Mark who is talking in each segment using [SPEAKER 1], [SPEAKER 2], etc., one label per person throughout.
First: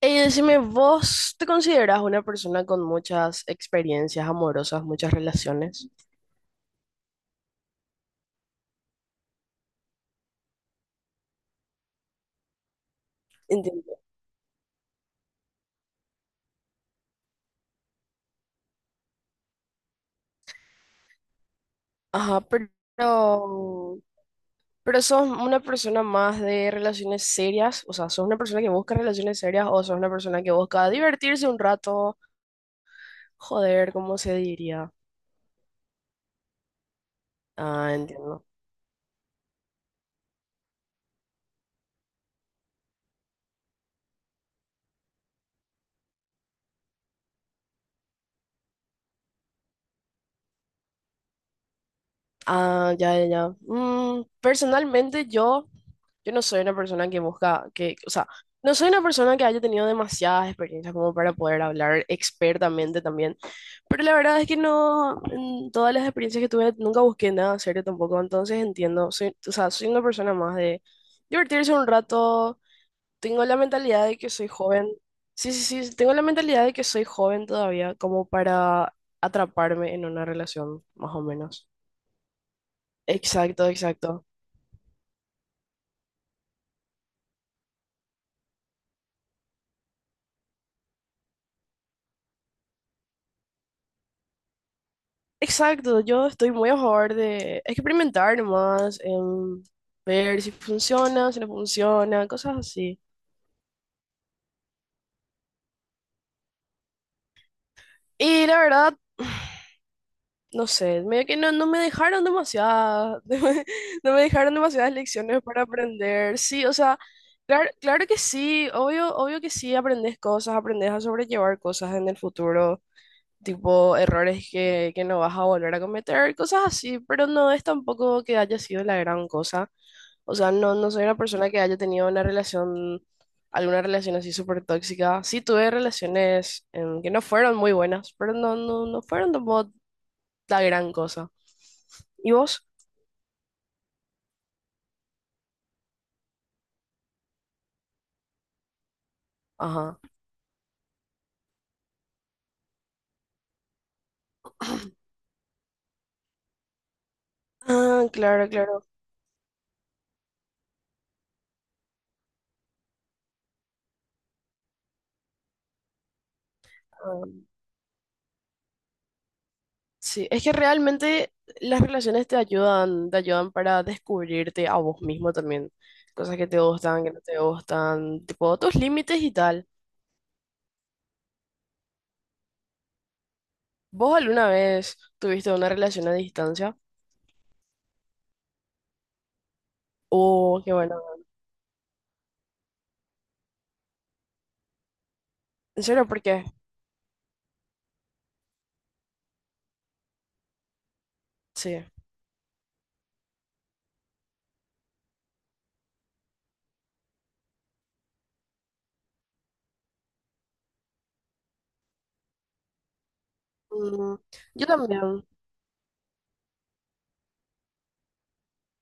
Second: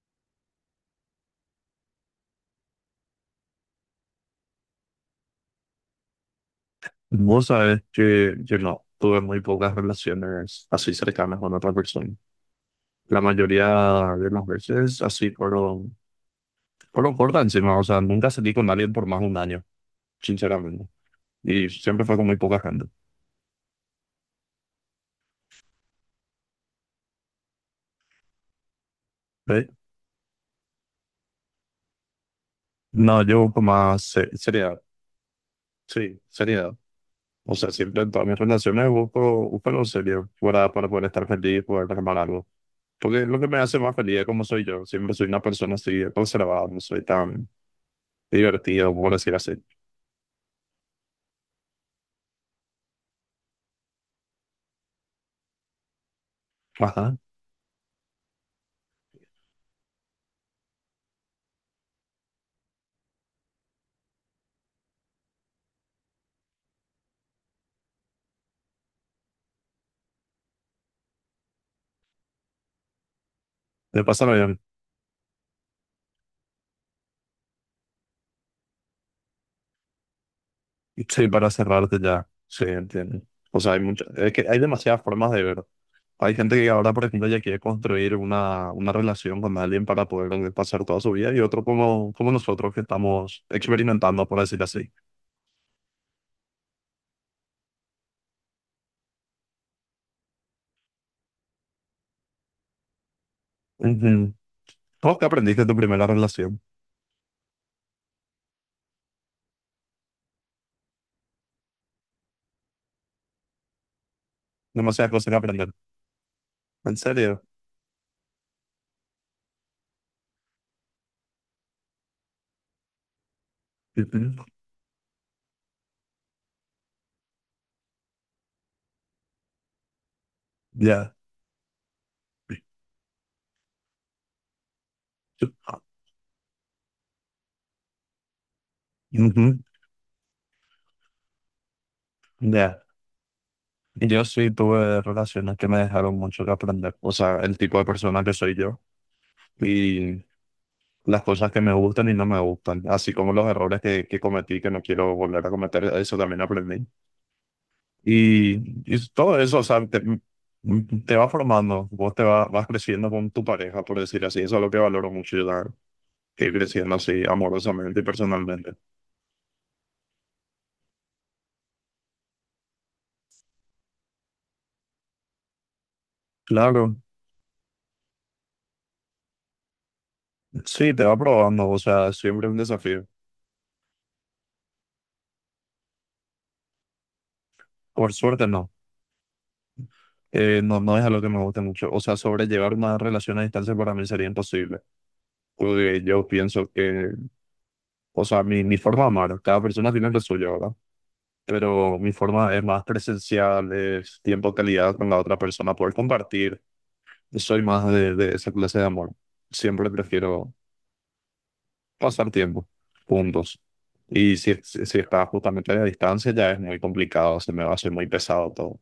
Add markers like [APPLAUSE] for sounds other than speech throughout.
[SPEAKER 1] Decime, ¿vos te consideras una persona con muchas experiencias amorosas, muchas relaciones?
[SPEAKER 2] Vos sabés que yo no tuve muy pocas relaciones así cercanas con otra persona. La mayoría
[SPEAKER 1] Entiendo.
[SPEAKER 2] de las veces así fueron por encima, o sea, nunca salí con alguien por más de un año, sinceramente. Y siempre fue con muy
[SPEAKER 1] Ajá,
[SPEAKER 2] poca gente.
[SPEAKER 1] pero sos una persona más de relaciones serias, o sea, sos una persona que busca relaciones
[SPEAKER 2] ¿Eh?
[SPEAKER 1] serias o sos una persona que busca divertirse un rato,
[SPEAKER 2] No, yo con
[SPEAKER 1] joder,
[SPEAKER 2] más
[SPEAKER 1] ¿cómo se
[SPEAKER 2] seriedad,
[SPEAKER 1] diría?
[SPEAKER 2] sí, seriedad. O sea,
[SPEAKER 1] Ah,
[SPEAKER 2] siempre en todas mis
[SPEAKER 1] entiendo.
[SPEAKER 2] relaciones busco lo serio para poder estar feliz, poder armar algo. Porque lo que me hace más feliz es como soy yo. Siempre soy una persona así, conservada, no soy tan divertido, por decir así.
[SPEAKER 1] Ah, ya, ya, ya. Mm, personalmente yo no soy una persona
[SPEAKER 2] Ajá.
[SPEAKER 1] que busca, que, o sea, no soy una persona que haya tenido demasiadas experiencias como para poder hablar expertamente también, pero la verdad es que no, en todas las experiencias que tuve nunca busqué nada serio tampoco, entonces entiendo, soy, o sea, soy una persona más de divertirse un rato, tengo la
[SPEAKER 2] De
[SPEAKER 1] mentalidad de que
[SPEAKER 2] pasarlo
[SPEAKER 1] soy
[SPEAKER 2] bien.
[SPEAKER 1] joven, sí, sí, sí, tengo la mentalidad de que soy joven todavía como para atraparme en una relación, más o
[SPEAKER 2] Sí, para
[SPEAKER 1] menos.
[SPEAKER 2] cerrarte ya. Sí, entiendo. O
[SPEAKER 1] Exacto,
[SPEAKER 2] sea, hay
[SPEAKER 1] exacto.
[SPEAKER 2] es que hay demasiadas formas de ver. Hay gente que ahora, por ejemplo, ya quiere construir una relación con alguien para poder pasar toda su vida y otro como nosotros que estamos experimentando, por decir así.
[SPEAKER 1] Exacto, yo estoy muy a favor de experimentar nomás, ver si funciona, si no funciona, cosas así.
[SPEAKER 2] Ujú. ¿Cómo que aprendiste de tu primera relación?
[SPEAKER 1] Y la verdad, [SIGHS] no sé, medio que no, no me dejaron demasiadas, [LAUGHS] no me dejaron demasiadas
[SPEAKER 2] Demasiadas cosas que
[SPEAKER 1] lecciones para
[SPEAKER 2] aprender.
[SPEAKER 1] aprender. Sí, o
[SPEAKER 2] ¿En
[SPEAKER 1] sea,
[SPEAKER 2] serio?
[SPEAKER 1] claro, claro que sí, obvio, obvio que sí, aprendes cosas, aprendes a sobrellevar cosas en el futuro, tipo
[SPEAKER 2] Ujú.
[SPEAKER 1] errores que no vas a volver a cometer, cosas así, pero no es tampoco que haya sido la gran cosa. O sea, no, no soy una
[SPEAKER 2] Ya.
[SPEAKER 1] persona que haya tenido una relación, alguna relación así súper tóxica. Sí tuve relaciones que no fueron muy buenas, pero no, no, no fueron
[SPEAKER 2] Ujú.
[SPEAKER 1] tampoco la gran cosa. ¿Y vos?
[SPEAKER 2] Ya. Y yo sí tuve relaciones que me dejaron mucho que aprender. O sea, el tipo de persona que soy yo.
[SPEAKER 1] Ajá.
[SPEAKER 2] Y las cosas que me gustan y no me gustan, así como los errores que cometí, que no quiero volver a cometer, eso también aprendí.
[SPEAKER 1] Ah, claro,
[SPEAKER 2] Y,
[SPEAKER 1] claro.
[SPEAKER 2] y todo eso, o sea, te va formando, vos te va- vas creciendo con tu pareja, por decir así, eso es lo que valoro mucho, yo que ir creciendo así
[SPEAKER 1] Ah,
[SPEAKER 2] amorosamente y personalmente.
[SPEAKER 1] sí, es que realmente las relaciones te ayudan para descubrirte a vos mismo también. Cosas que te
[SPEAKER 2] Claro,
[SPEAKER 1] gustan, que no te gustan, tipo tus límites y tal.
[SPEAKER 2] sí, te va probando, o sea, siempre un desafío.
[SPEAKER 1] ¿Vos alguna vez tuviste una relación a distancia?
[SPEAKER 2] Por suerte no,
[SPEAKER 1] Oh, qué
[SPEAKER 2] no,
[SPEAKER 1] bueno.
[SPEAKER 2] no es algo que me guste mucho, o sea, sobrellevar una relación a distancia para mí sería imposible.
[SPEAKER 1] ¿En
[SPEAKER 2] Porque
[SPEAKER 1] serio? ¿Por
[SPEAKER 2] yo
[SPEAKER 1] qué?
[SPEAKER 2] pienso que, o sea, mi forma de amar, cada persona tiene lo suyo, ¿verdad?
[SPEAKER 1] Sí.
[SPEAKER 2] Pero mi forma es más presencial, es tiempo de calidad con la otra persona, poder compartir. Soy más de esa clase de amor. Siempre prefiero pasar tiempo juntos.
[SPEAKER 1] Mm,
[SPEAKER 2] Y si,
[SPEAKER 1] yo
[SPEAKER 2] si, si
[SPEAKER 1] también.
[SPEAKER 2] está justamente a la distancia, ya es muy complicado, se me va a hacer muy pesado todo,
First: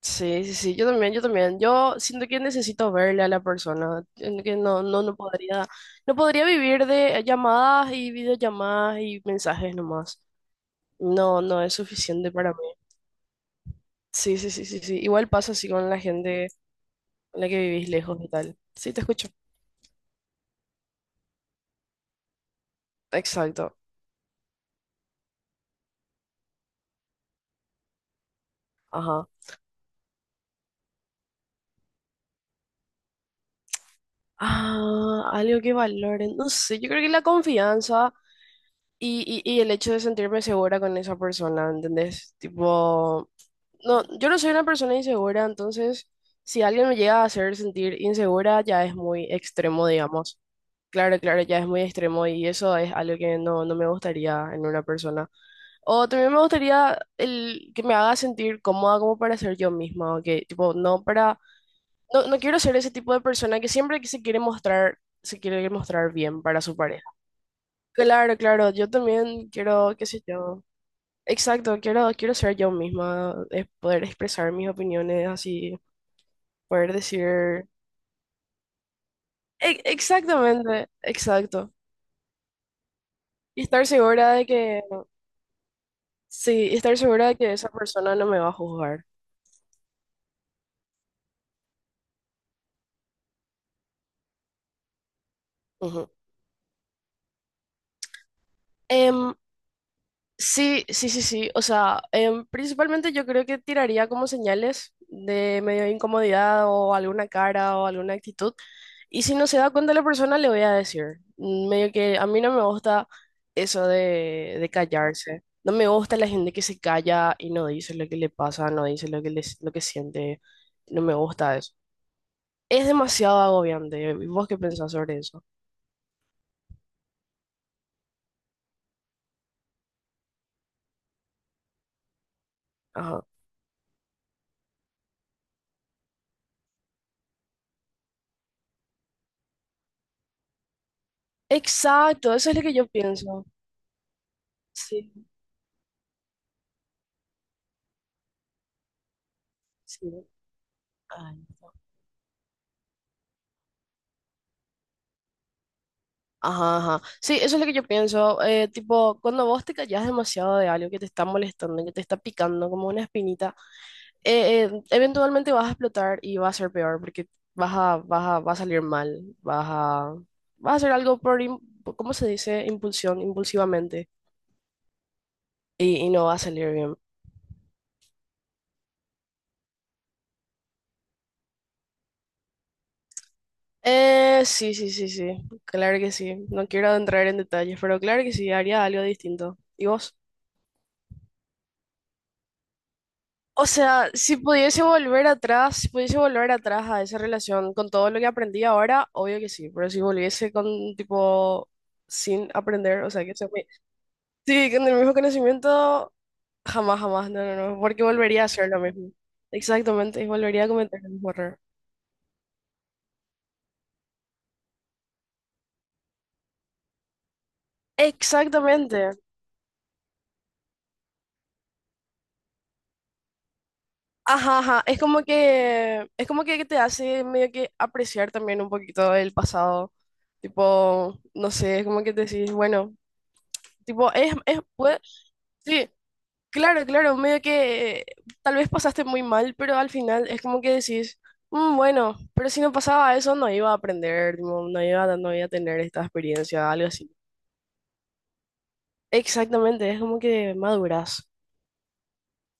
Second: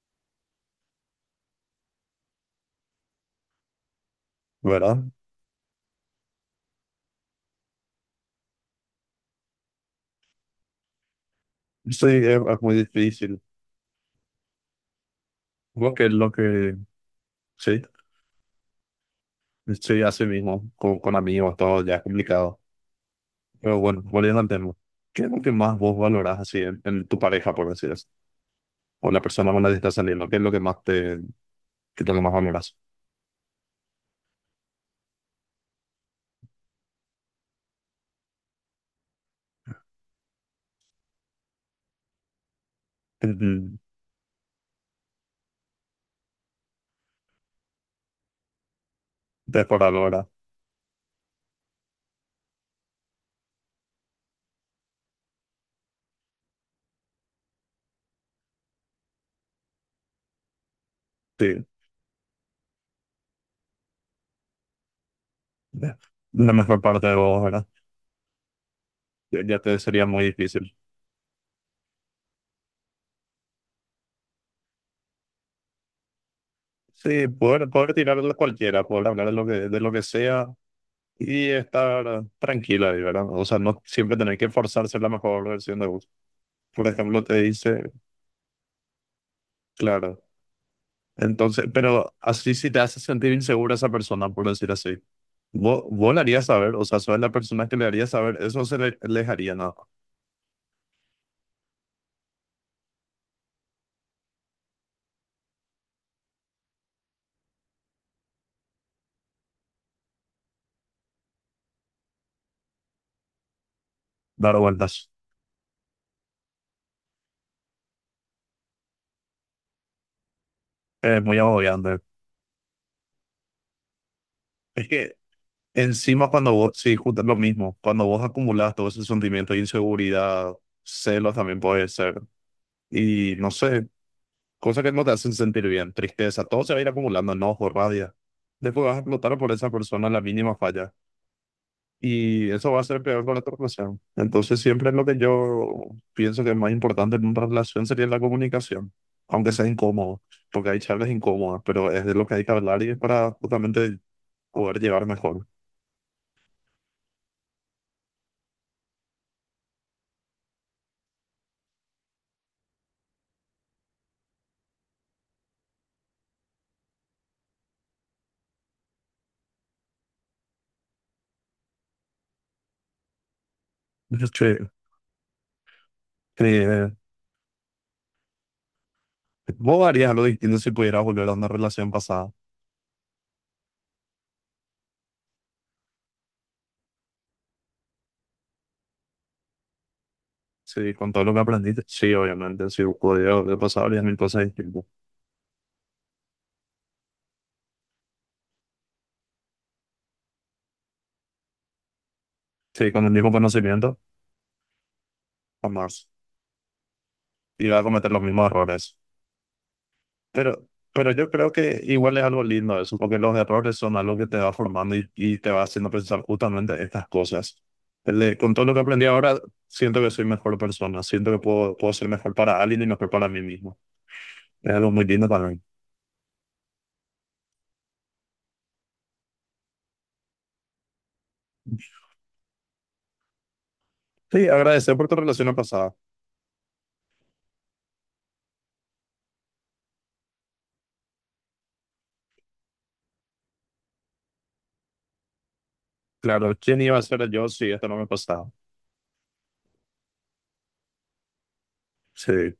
[SPEAKER 1] Sí, sí, sí, yo también, yo también. Yo siento que necesito verle a la persona, siento que no,
[SPEAKER 2] ¿verdad?
[SPEAKER 1] no, no podría, no podría vivir de llamadas y videollamadas y mensajes nomás. No, no es
[SPEAKER 2] Sí,
[SPEAKER 1] suficiente
[SPEAKER 2] es,
[SPEAKER 1] para mí.
[SPEAKER 2] es muy difícil.
[SPEAKER 1] Sí, sí, sí, sí, sí. Igual pasa así con
[SPEAKER 2] Creo
[SPEAKER 1] la
[SPEAKER 2] que es lo
[SPEAKER 1] gente
[SPEAKER 2] que,
[SPEAKER 1] con la que
[SPEAKER 2] sí,
[SPEAKER 1] vivís lejos y tal. Sí, te escucho.
[SPEAKER 2] sí, así mismo, con amigos, todo ya es complicado.
[SPEAKER 1] Exacto.
[SPEAKER 2] Pero bueno, volviendo al tema, ¿qué es lo que más vos valorás así en tu pareja, por decir así? O la
[SPEAKER 1] Ajá.
[SPEAKER 2] persona con la que estás saliendo, ¿qué es lo que más te, qué es lo que más valorás?
[SPEAKER 1] Ah, algo que valoren. No sé, yo creo que la confianza y el hecho de sentirme segura con esa persona, ¿entendés? Tipo.
[SPEAKER 2] Mm.
[SPEAKER 1] No, yo no soy una persona insegura, entonces si alguien me llega a hacer sentir insegura ya es muy
[SPEAKER 2] De por
[SPEAKER 1] extremo,
[SPEAKER 2] ahora,
[SPEAKER 1] digamos. Claro, claro, ya es muy extremo y eso es algo que no, no me gustaría en una persona. O también me gustaría el que me haga sentir cómoda como para ser yo misma, o que tipo, no para,
[SPEAKER 2] sí.
[SPEAKER 1] no, no quiero ser ese tipo de persona que siempre que se quiere
[SPEAKER 2] de-
[SPEAKER 1] mostrar bien
[SPEAKER 2] La
[SPEAKER 1] para su
[SPEAKER 2] mejor
[SPEAKER 1] pareja.
[SPEAKER 2] parte de vos, ¿verdad?
[SPEAKER 1] Claro, claro, yo
[SPEAKER 2] Ya
[SPEAKER 1] también
[SPEAKER 2] ya te
[SPEAKER 1] quiero, qué
[SPEAKER 2] sería
[SPEAKER 1] sé
[SPEAKER 2] muy
[SPEAKER 1] yo.
[SPEAKER 2] difícil.
[SPEAKER 1] Exacto, quiero, quiero ser yo misma, es poder expresar mis opiniones así. Poder
[SPEAKER 2] Sí, poder,
[SPEAKER 1] decir...
[SPEAKER 2] poder tirar de cualquiera, poder hablar de
[SPEAKER 1] E-
[SPEAKER 2] lo que sea
[SPEAKER 1] exactamente,
[SPEAKER 2] y
[SPEAKER 1] exacto.
[SPEAKER 2] estar tranquila, ahí, ¿verdad? O sea,
[SPEAKER 1] Y
[SPEAKER 2] no
[SPEAKER 1] estar
[SPEAKER 2] siempre
[SPEAKER 1] segura
[SPEAKER 2] tener
[SPEAKER 1] de
[SPEAKER 2] que
[SPEAKER 1] que...
[SPEAKER 2] forzarse la mejor versión de vos.
[SPEAKER 1] Sí, y
[SPEAKER 2] Por
[SPEAKER 1] estar
[SPEAKER 2] ejemplo,
[SPEAKER 1] segura
[SPEAKER 2] te
[SPEAKER 1] de que esa
[SPEAKER 2] dice,
[SPEAKER 1] persona no me va a juzgar.
[SPEAKER 2] claro. Entonces, pero así si te hace sentir insegura esa persona, por decir así. Vos,
[SPEAKER 1] Ujú.
[SPEAKER 2] vos le harías saber, o sea, sos la persona que le haría saber, eso se le
[SPEAKER 1] Em,
[SPEAKER 2] haría nada,
[SPEAKER 1] sí, sí, sí, sí. O sea, principalmente yo creo que tiraría como señales de medio de incomodidad o alguna cara o alguna actitud. Y si no se da cuenta la persona, le voy a decir. Mm, medio que a mí no me gusta eso
[SPEAKER 2] dar
[SPEAKER 1] de
[SPEAKER 2] vueltas.
[SPEAKER 1] callarse. No me gusta la gente que se calla y no dice lo que le pasa, no dice lo que, lo que siente. No me
[SPEAKER 2] Es muy
[SPEAKER 1] gusta eso.
[SPEAKER 2] agobiante.
[SPEAKER 1] Es demasiado agobiante. ¿Vos qué
[SPEAKER 2] Es
[SPEAKER 1] pensás
[SPEAKER 2] que
[SPEAKER 1] sobre eso?
[SPEAKER 2] encima cuando vos, sí, justo es lo mismo, cuando vos acumulás todo ese sentimiento de inseguridad, celos también puede ser,
[SPEAKER 1] Ajá.
[SPEAKER 2] y no sé, cosas que no te hacen sentir bien, tristeza, todo se va a ir acumulando, enojo, rabia. Después vas a explotar por esa persona la mínima falla.
[SPEAKER 1] Exacto,
[SPEAKER 2] Y
[SPEAKER 1] eso es lo
[SPEAKER 2] eso
[SPEAKER 1] que
[SPEAKER 2] va a
[SPEAKER 1] yo
[SPEAKER 2] ser peor con la
[SPEAKER 1] pienso.
[SPEAKER 2] otra relación. Entonces, siempre lo
[SPEAKER 1] Sí,
[SPEAKER 2] que yo pienso que es más importante en una relación sería la comunicación, aunque sea
[SPEAKER 1] sí.
[SPEAKER 2] incómodo, porque hay charlas
[SPEAKER 1] Ay.
[SPEAKER 2] incómodas, pero es de lo que hay que hablar y es para justamente poder llevar mejor.
[SPEAKER 1] Ajá, ajá. Sí, eso es lo que yo pienso. Tipo, cuando vos te callás demasiado de algo que te está molestando, que te está picando como una espinita, eventualmente vas a explotar y va a ser peor porque va a salir mal, vas a, vas a hacer algo por, ¿cómo se dice? Impulsión, impulsivamente
[SPEAKER 2] Yo che,
[SPEAKER 1] y no va a salir
[SPEAKER 2] eh,
[SPEAKER 1] bien.
[SPEAKER 2] ¿vos harías algo distinto si pudieras volver a una relación pasada?
[SPEAKER 1] Sí, sí, sí, sí, claro que sí. No quiero entrar en detalles, pero claro que sí, haría algo distinto. ¿Y vos?
[SPEAKER 2] Sí, con todo lo que aprendiste. Sí, obviamente, si pudiera volver al
[SPEAKER 1] O
[SPEAKER 2] pasado, harías
[SPEAKER 1] sea,
[SPEAKER 2] mil
[SPEAKER 1] si
[SPEAKER 2] cosas
[SPEAKER 1] pudiese
[SPEAKER 2] distintas.
[SPEAKER 1] volver atrás, si pudiese volver atrás a esa relación con todo lo que aprendí ahora, obvio que sí, pero si volviese con tipo sin
[SPEAKER 2] Sí,
[SPEAKER 1] aprender,
[SPEAKER 2] con el
[SPEAKER 1] o sea,
[SPEAKER 2] mismo
[SPEAKER 1] que sea muy-
[SPEAKER 2] conocimiento,
[SPEAKER 1] Sí, con el mismo
[SPEAKER 2] jamás.
[SPEAKER 1] conocimiento, jamás, jamás, no, no,
[SPEAKER 2] Iba
[SPEAKER 1] no,
[SPEAKER 2] a
[SPEAKER 1] porque
[SPEAKER 2] cometer los
[SPEAKER 1] volvería a
[SPEAKER 2] mismos
[SPEAKER 1] hacer lo
[SPEAKER 2] errores.
[SPEAKER 1] mismo. Exactamente, y volvería
[SPEAKER 2] Pero,
[SPEAKER 1] a cometer el
[SPEAKER 2] pero
[SPEAKER 1] mismo
[SPEAKER 2] yo creo
[SPEAKER 1] error.
[SPEAKER 2] que igual es algo lindo eso, porque los errores son algo que te va formando y te va haciendo pensar justamente estas cosas. Con todo lo que aprendí
[SPEAKER 1] Exactamente.
[SPEAKER 2] ahora, siento que soy mejor persona, siento que puedo ser mejor para alguien y mejor para mí mismo.
[SPEAKER 1] Ajá,
[SPEAKER 2] Es
[SPEAKER 1] ajá,
[SPEAKER 2] algo
[SPEAKER 1] es
[SPEAKER 2] muy
[SPEAKER 1] como
[SPEAKER 2] lindo también.
[SPEAKER 1] que es como que te hace medio que apreciar también un poquito el pasado. Tipo, no sé, es como que te decís, bueno, tipo es
[SPEAKER 2] Sí,
[SPEAKER 1] es
[SPEAKER 2] agradecer
[SPEAKER 1] puede,
[SPEAKER 2] por tu relación
[SPEAKER 1] sí,
[SPEAKER 2] pasada.
[SPEAKER 1] claro, claro, medio que tal vez pasaste muy mal, pero al final es como que decís, "Mm, bueno, pero si no pasaba eso no iba a aprender, tipo, no iba, no iba a tener esta
[SPEAKER 2] Claro,
[SPEAKER 1] experiencia,
[SPEAKER 2] ¿quién
[SPEAKER 1] algo
[SPEAKER 2] iba a
[SPEAKER 1] así".
[SPEAKER 2] ser yo si esto no me pasaba?
[SPEAKER 1] Exactamente, es como que maduras.
[SPEAKER 2] Sí.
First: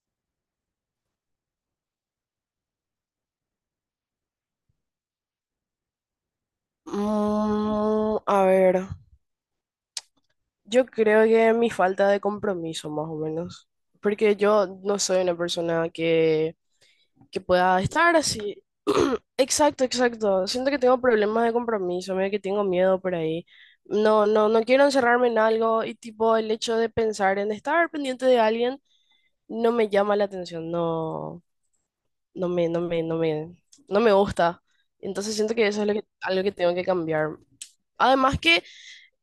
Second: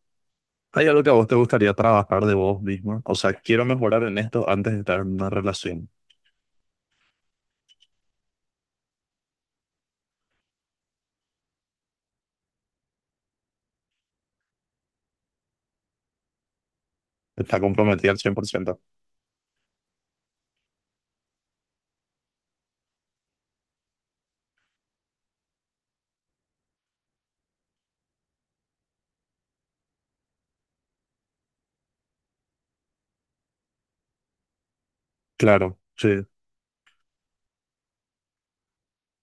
[SPEAKER 2] ¿Hay algo que a vos te gustaría trabajar de vos mismo? O sea, quiero mejorar en esto antes de estar en una relación.
[SPEAKER 1] Mm, a ver, yo creo que mi falta de compromiso más o menos, porque yo no soy una persona que
[SPEAKER 2] Está
[SPEAKER 1] pueda
[SPEAKER 2] comprometida
[SPEAKER 1] estar
[SPEAKER 2] al cien por
[SPEAKER 1] así.
[SPEAKER 2] ciento
[SPEAKER 1] [CLEARS THROAT] Exacto, exacto. Siento que tengo problemas de compromiso, medio que tengo miedo por ahí. No, no, no quiero encerrarme en algo y tipo el hecho de pensar en estar pendiente de alguien no me llama la atención, no, no me, no me, no me, no me gusta. Entonces siento que
[SPEAKER 2] Claro,
[SPEAKER 1] eso es lo que,
[SPEAKER 2] sí.
[SPEAKER 1] algo que tengo que cambiar. Además que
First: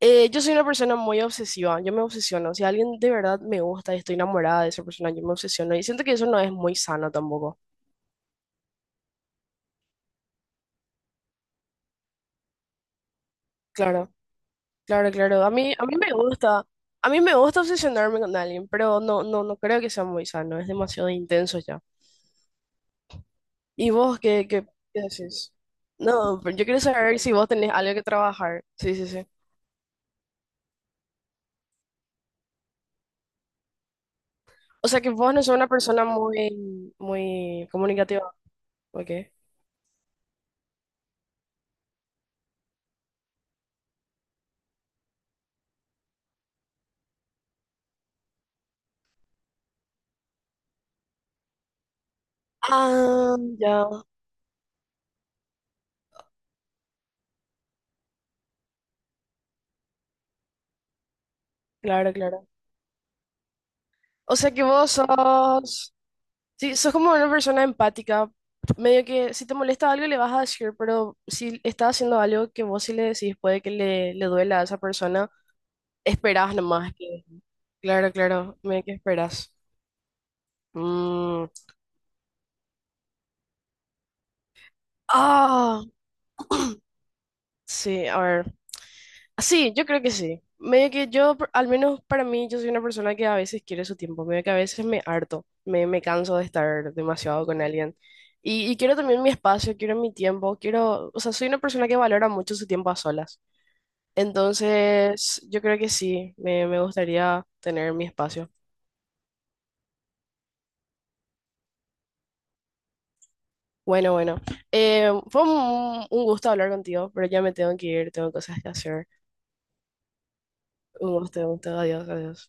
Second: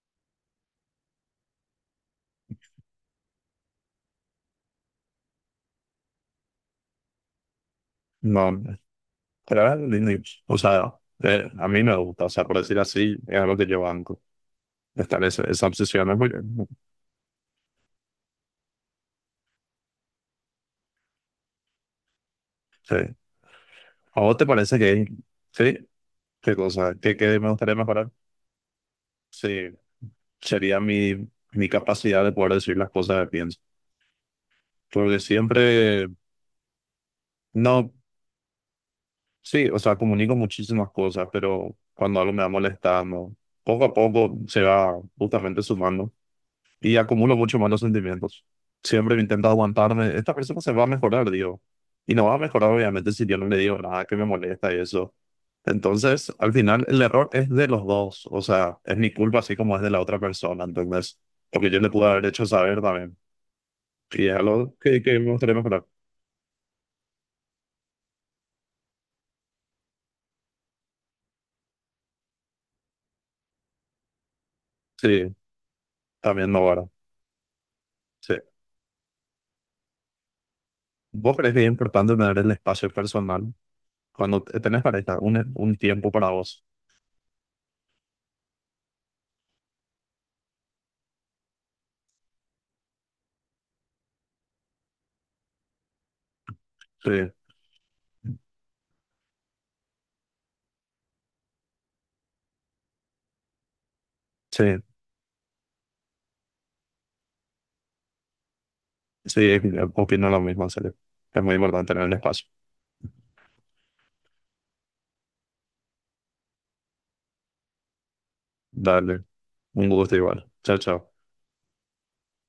[SPEAKER 1] yo soy una persona muy obsesiva, yo me obsesiono. Si alguien de verdad me gusta y estoy enamorada de esa persona, yo me obsesiono y siento que eso no es muy sano tampoco.
[SPEAKER 2] No. Pero era lindo. O sea, a mí me gusta, o sea, por decir así, es algo que yo
[SPEAKER 1] Claro.
[SPEAKER 2] banco.
[SPEAKER 1] Claro,
[SPEAKER 2] Estar
[SPEAKER 1] claro.
[SPEAKER 2] esa, esa
[SPEAKER 1] A mí
[SPEAKER 2] obsesión
[SPEAKER 1] me
[SPEAKER 2] es muy
[SPEAKER 1] gusta,
[SPEAKER 2] bien.
[SPEAKER 1] a mí me gusta obsesionarme con alguien, pero no, no, no creo que sea muy sano, es demasiado intenso ya.
[SPEAKER 2] Sí.
[SPEAKER 1] ¿Y vos
[SPEAKER 2] ¿A vos te
[SPEAKER 1] qué, qué,
[SPEAKER 2] parece
[SPEAKER 1] qué
[SPEAKER 2] que
[SPEAKER 1] haces?
[SPEAKER 2] sí?
[SPEAKER 1] No,
[SPEAKER 2] ¿Qué
[SPEAKER 1] pero yo quiero
[SPEAKER 2] cosa? ¿Qué,
[SPEAKER 1] saber si
[SPEAKER 2] qué
[SPEAKER 1] vos
[SPEAKER 2] me
[SPEAKER 1] tenés
[SPEAKER 2] gustaría
[SPEAKER 1] algo que
[SPEAKER 2] mejorar?
[SPEAKER 1] trabajar. Sí, sí, sí.
[SPEAKER 2] Sí, sería mi capacidad de poder decir las cosas que pienso.
[SPEAKER 1] O sea que
[SPEAKER 2] Porque
[SPEAKER 1] vos no sos una persona
[SPEAKER 2] siempre,
[SPEAKER 1] muy, muy
[SPEAKER 2] no,
[SPEAKER 1] comunicativa, ¿ok?
[SPEAKER 2] sí, o sea, comunico muchísimas cosas, pero cuando algo me va molestando, poco a poco se va justamente sumando. Y acumulo mucho malos sentimientos. Siempre me intento aguantarme. Esta persona se va a mejorar, digo. Y no va a mejorar, obviamente, si
[SPEAKER 1] Ah,
[SPEAKER 2] yo no le digo
[SPEAKER 1] ya,
[SPEAKER 2] nada que me molesta y eso. Entonces, al final, el error es de los dos. O sea, es mi culpa, así como es de la otra persona. Entonces, porque yo le pude
[SPEAKER 1] claro,
[SPEAKER 2] haber hecho
[SPEAKER 1] claro.
[SPEAKER 2] saber también. Y es
[SPEAKER 1] O sea que
[SPEAKER 2] algo
[SPEAKER 1] vos
[SPEAKER 2] que me gustaría mejorar.
[SPEAKER 1] sos, sí, sos como una persona empática, medio que si te molesta algo le vas a decir, pero si está haciendo algo que vos sí le decís puede que le duela a esa persona,
[SPEAKER 2] Sí, también
[SPEAKER 1] esperás
[SPEAKER 2] no ahora.
[SPEAKER 1] nomás que... Claro,
[SPEAKER 2] Sí.
[SPEAKER 1] claro, medio que esperás.
[SPEAKER 2] ¿Vos
[SPEAKER 1] Mm,
[SPEAKER 2] crees que es importante tener el espacio personal cuando tenés pareja? Un
[SPEAKER 1] ah,
[SPEAKER 2] tiempo para vos.
[SPEAKER 1] sí, a ver. Sí, yo creo que sí. Medio que yo, por- al menos para mí, yo soy una persona que a veces quiere su tiempo, medio que a veces me harto, me canso de estar
[SPEAKER 2] Sí,
[SPEAKER 1] demasiado con alguien. Y quiero también mi espacio, quiero mi tiempo, quiero, o sea, soy una persona que valora mucho su tiempo a solas.
[SPEAKER 2] sí.
[SPEAKER 1] Entonces, yo creo que sí, me gustaría tener mi espacio.
[SPEAKER 2] Sí, opino lo mismo, en serio. Es muy importante tener el espacio.
[SPEAKER 1] Bueno, bueno, fue un gusto hablar contigo, pero ya me tengo que ir, tengo cosas que hacer.
[SPEAKER 2] Dale. Un gusto igual. Chao, chao.
[SPEAKER 1] Un gusto, adiós, adiós.